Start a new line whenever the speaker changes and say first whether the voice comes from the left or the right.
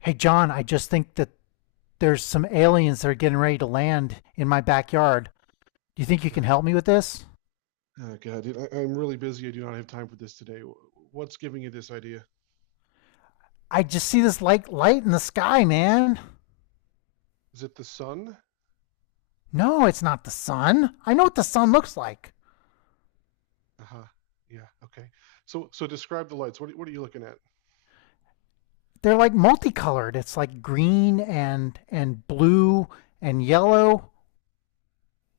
left: Hey, John, I just think that there's some aliens that are getting ready to land in my backyard. Do you think you
right: Uh,
left: can help me with this?
right: Oh God, dude, I'm really busy. I do not have time for this today. What's giving you this idea?
left: I just see this like light in the sky, man.
right: Is it the sun?
left: No, it's not the sun. I know what the sun looks like.
right: Uh-huh. Yeah. Okay. So describe the lights. What are you looking at?
left: They're like multicolored. It's like green and blue and yellow.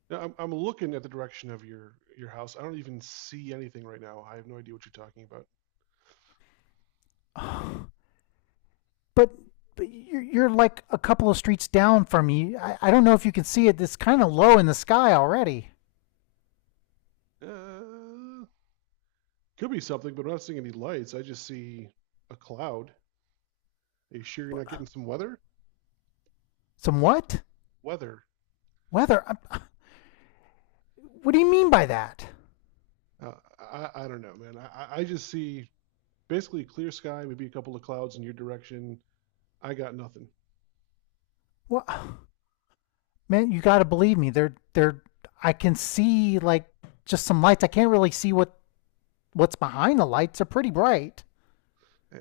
right: Now, I'm looking at the direction of your house. I don't even see anything right now. I have no idea what you're talking about.
left: But, but you're like a couple of streets down from me. I don't know if you can see it. It's kind of low in the sky already.
right: Uh, could be something, but I'm not seeing any lights. I just see a cloud. Are you sure you're not getting some weather?
left: Some what?
right: Weather?
left: Weather? What do you mean by that?
right: Uh, I, I don't know, man. I just see basically clear sky, maybe a couple of clouds in your direction. I got nothing.
left: What? Man, you got to believe me. They're I can see like just some lights. I can't really see what's behind the lights. They're pretty bright.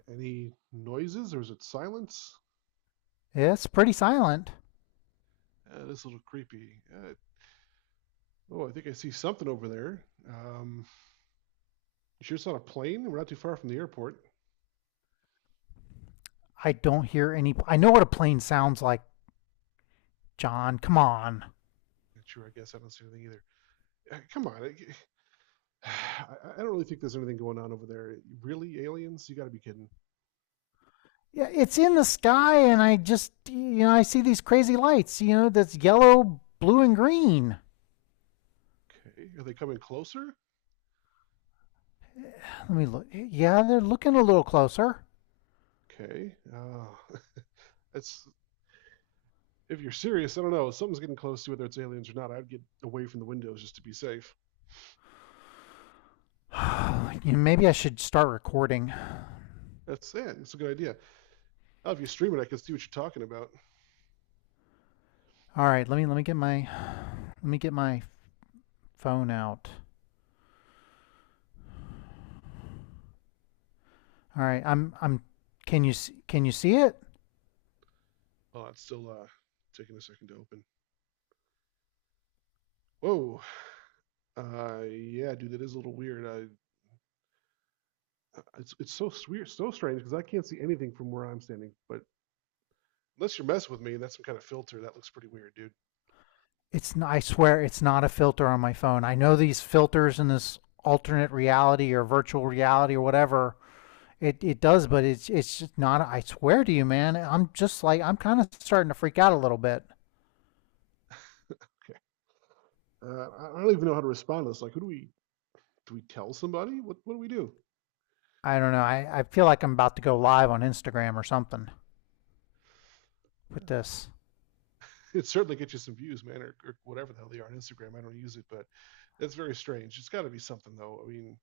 right: Any noises or is it silence?
left: Yeah, it's pretty silent.
right: This is a little creepy. Oh, I think I see something over there. You sure it's not a plane? We're not too far from the airport.
left: I don't hear any I know what a plane sounds like, John. Come on.
right: Not sure, I guess I don't see anything either. Come on, I don't really think there's anything going on over there. Really, aliens? You got to be kidding.
left: Yeah, it's in the sky and I just I see these crazy lights, that's yellow, blue and green.
right: Okay, are they coming closer?
left: Let me look. Yeah, they're looking a little closer.
right: Okay, that's if you're serious. I don't know. Something's getting close to whether it's aliens or not. I'd get away from the windows just to be safe.
left: You know, maybe I should start recording.
right: That's it. It's a good idea. Oh, if you stream it, I can see what you're talking about.
left: All right, let me get my let me get my phone out. All right, I'm can you s- can you see it?
right: Oh, it's still taking a second to open. Whoa. Yeah, dude, that is a little weird. It's so weird, so strange because I can't see anything from where I'm standing. But unless you're messing with me, and that's some kind of filter. That looks pretty weird, dude.
left: It's not, I swear it's not a filter on my phone. I know these filters in this alternate reality or virtual reality or whatever it does, but it's just not. I swear to you, man. I'm just like I'm kind of starting to freak out a little bit.
right: Okay. I don't even know how to respond to this. Like, who do we tell somebody? What do we do?
left: I don't know. I feel like I'm about to go live on Instagram or something with this.
right: It certainly gets you some views, man, or whatever the hell they are on Instagram. I don't use it, but that's very strange. It's got to be something though. I mean,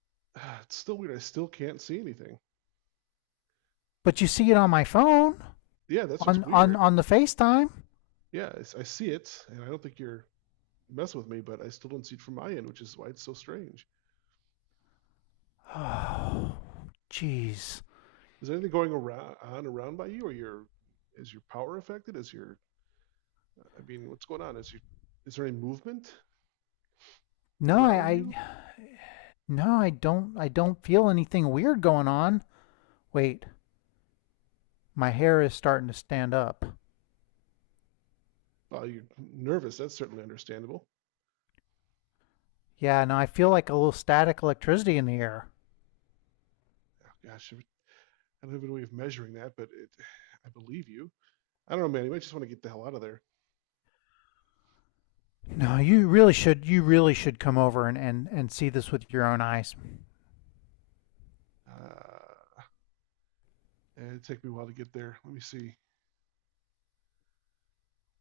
right: it's still weird. I still can't see anything.
left: But you see it on my phone
right: Yeah, that's
left: on
right: what's
left: on
right: weird.
left: on the FaceTime.
right: Yeah, I see it, and I don't think you're mess with me, but I still don't see it from my end, which is why it's so strange.
left: Oh, jeez.
right: Is there anything going around by you, or your is your power affected? Is your I mean, what's going on? Is there any movement
left: No, I,
right: around you?
left: I No, I don't feel anything weird going on. Wait, my hair is starting to stand up.
right: Well, you're nervous. That's certainly understandable.
left: Yeah, no, I feel like a little static electricity in the air.
right: Oh, gosh, I don't have any way of measuring that, but I believe you. I don't know, man. You might just want to get the hell out of there.
left: No, you really should come over and see this with your own eyes.
right: Uh, it'd take me a while to get there. Let me see.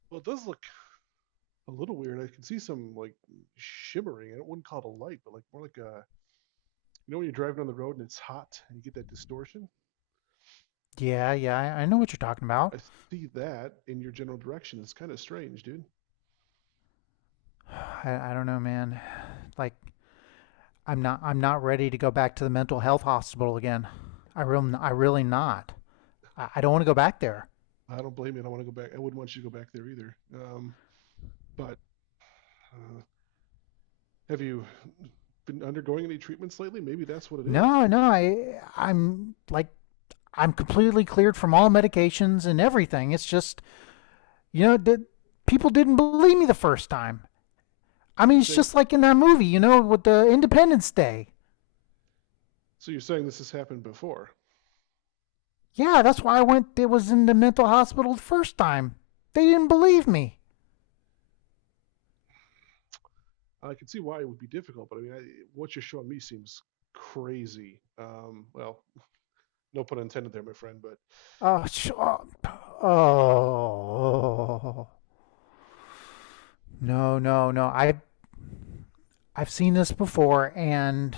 right: Well, it does look a little weird. I can see some like shimmering. I wouldn't call it a light, but like more like a... You know when you're driving on the road and it's hot and you get that distortion?
left: Yeah, yeah, I know what you're talking
right: I
left: about.
right: see that in your general direction. It's kind of strange, dude.
left: I don't know, man. Like I'm not ready to go back to the mental health hospital again. I really not. I don't want to go back there.
right: I don't blame you. I don't want to go back. I wouldn't want you to go back there either. But uh, have you been undergoing any treatments lately? Maybe that's what it is.
left: No, no, I'm like I'm completely cleared from all medications and everything. It's just, you know, people didn't believe me the first time. I
right: So you're
left: mean, it's
right: saying
left: just like in that movie, you know, with the Independence Day.
right: so you're saying this has happened before.
left: Yeah, that's why I went. It was in the mental hospital the first time. They didn't believe me.
right: I can see why it would be difficult, but I mean, what you're showing me seems crazy. Well, no pun intended there, my friend. But
left: Oh, oh, oh. No, no, no. I've seen this before, and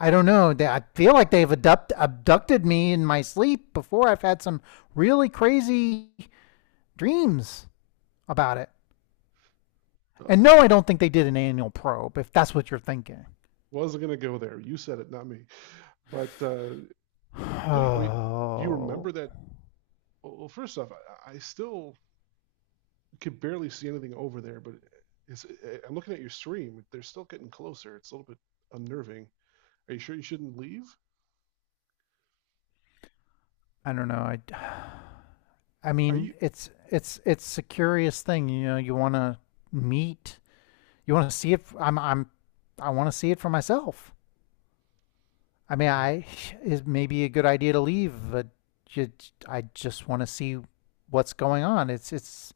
left: I don't know. They, I feel like they've abducted me in my sleep before. I've had some really crazy dreams. About it.
right: uh,
left: And no, I don't think they did an annual probe, if that's what you're thinking.
right: wasn't gonna go there. You said it, not me. But so I mean, do you remember
left: Oh,
right: that... Well, first off, I still could barely see anything over there, but I am looking at your stream. They're still getting closer. It's a little bit unnerving. Are you sure you shouldn't leave?
left: I don't know. I
right: Are you?
left: mean, it's a curious thing. You know, meet, you want to see it. I'm I want to see it for myself. I mean,
right: Mm.
left: I it may be a good idea to leave, but you, I just want to see what's going on. It's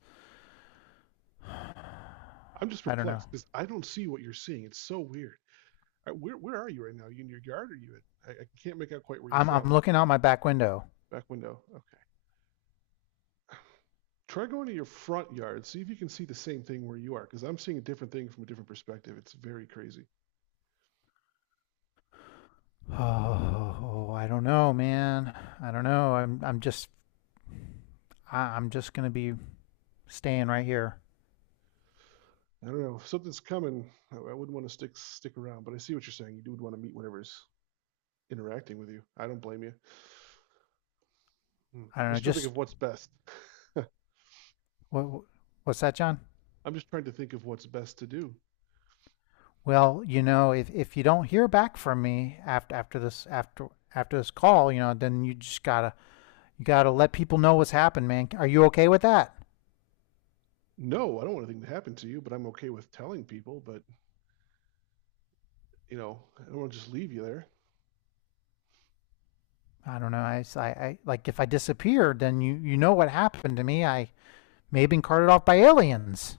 right: I'm just
left: I don't know.
right: perplexed because I don't see what you're seeing. It's so weird. Where are you right now? Are you in your yard or are you at? I can't make out quite where you're
left: I'm
right: from.
left: looking out my back window.
right: Back window. Okay. Try going to your front yard. See if you can see the same thing where you are, because I'm seeing a different thing from a different perspective. It's very crazy.
left: Oh, I don't know, man. I don't know. I'm just I'm just going to be staying right here.
right: I don't know. If something's coming, I wouldn't want to stick around. But I see what you're saying. You do want to meet whatever's interacting with you. I don't blame you. Hmm.
left: I
right: I'm
left: don't know.
right: just trying to think of
left: Just
right: what's best.
left: what, what's that, John?
right: I'm just trying to think of what's best to do.
left: Well, you know, if you don't hear back from me after this after this call, you know, then you just gotta let people know what's happened, man. Are you okay with that?
right: No, I don't want anything to happen to you, but I'm okay with telling people. But you know, I don't want to just leave you there.
left: I don't know. I like if I disappeared, then you know what happened to me. I may have been carted off by aliens.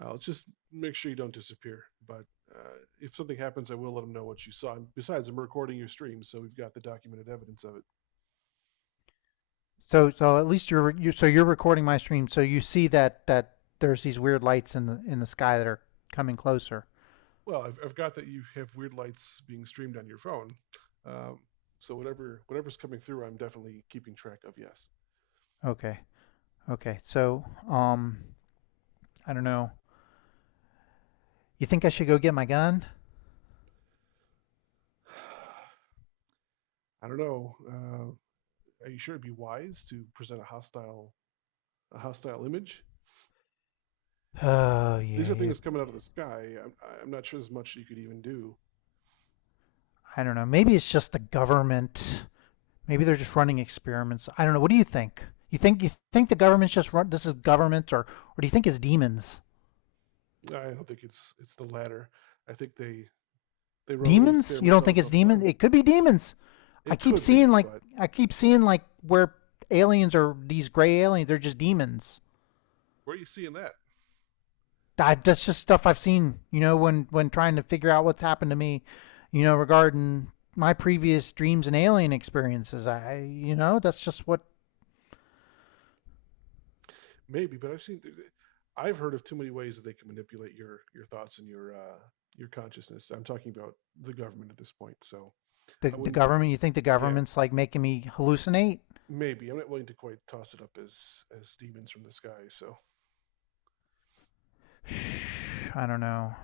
right: I'll just make sure you don't disappear. But if something happens, I will let them know what you saw. And besides, I'm recording your stream, so we've got the documented evidence of it.
left: So at least you're you so you're recording my stream, so you see that that there's these weird lights in the sky that are coming closer.
right: Well, I've got that you have weird lights being streamed on your phone. Um, so whatever's coming through, I'm definitely keeping track of. Yes.
left: Okay. Okay, so um, I don't know. You think I should go get my gun?
right: I don't know. Are you sure it'd be wise to present a hostile image?
left: Oh
right: These are
left: yeah, you,
right: things coming out of the sky. I'm not sure there's much you could even do.
left: I don't know. Maybe it's just the government. Maybe they're just running experiments. I don't know. What do you think? You think the government's just run? This is government, or do you think it's demons?
right: I don't think it's the latter. I think they run little
left: Demons? You
right: experiments
left: don't
right: on
left: think
right: us all
left: it's
right: the
left: demon?
right: time.
left: It could be demons. I
right: It
left: keep
right: could
left: seeing
right: be,
left: like
right: but
left: I keep seeing like where aliens are these gray aliens. They're just demons.
right: where are you seeing that?
left: I, that's just stuff I've seen, you know, when trying to figure out what's happened to me, you know, regarding my previous dreams and alien experiences. I, you know, that's just what
right: Maybe, but I've seen, I've heard of too many ways that they can manipulate your thoughts and your consciousness. I'm talking about the government at this point, so I
left: the
right: wouldn't.
left: government. You think the
right: Yeah,
left: government's like making me hallucinate?
right: maybe I'm not willing to quite toss it up as demons from the sky. So
left: I don't know.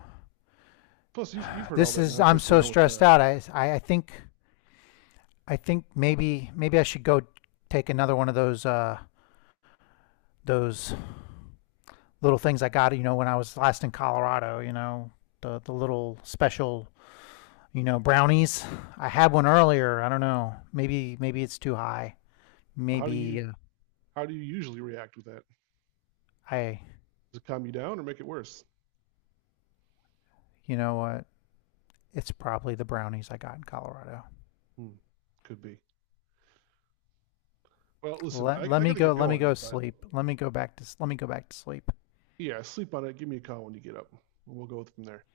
right: plus, you've heard all
left: This
right: that
left: is I'm
right: nonsense going
left: so
right: on with
left: stressed out. I think I think maybe I should go take another one of those little things I got, you know, when I was last in Colorado, you know, the little special you know, brownies. I had one earlier. I don't know. Maybe it's too high.
right: how do
left: Maybe
right: you how do you usually react with that?
left: I,
right: Does it calm you down or make it worse?
left: you know what? It's probably the brownies I got in Colorado.
right: Hmm, could be. Well, listen,
left: Let let
right: I
left: me
right: gotta
left: go.
right: get
left: Let me go
right: going, but
left: sleep. Let me go back to let me go back to sleep.
right: yeah, sleep on it. Give me a call when you get up. We'll go from there.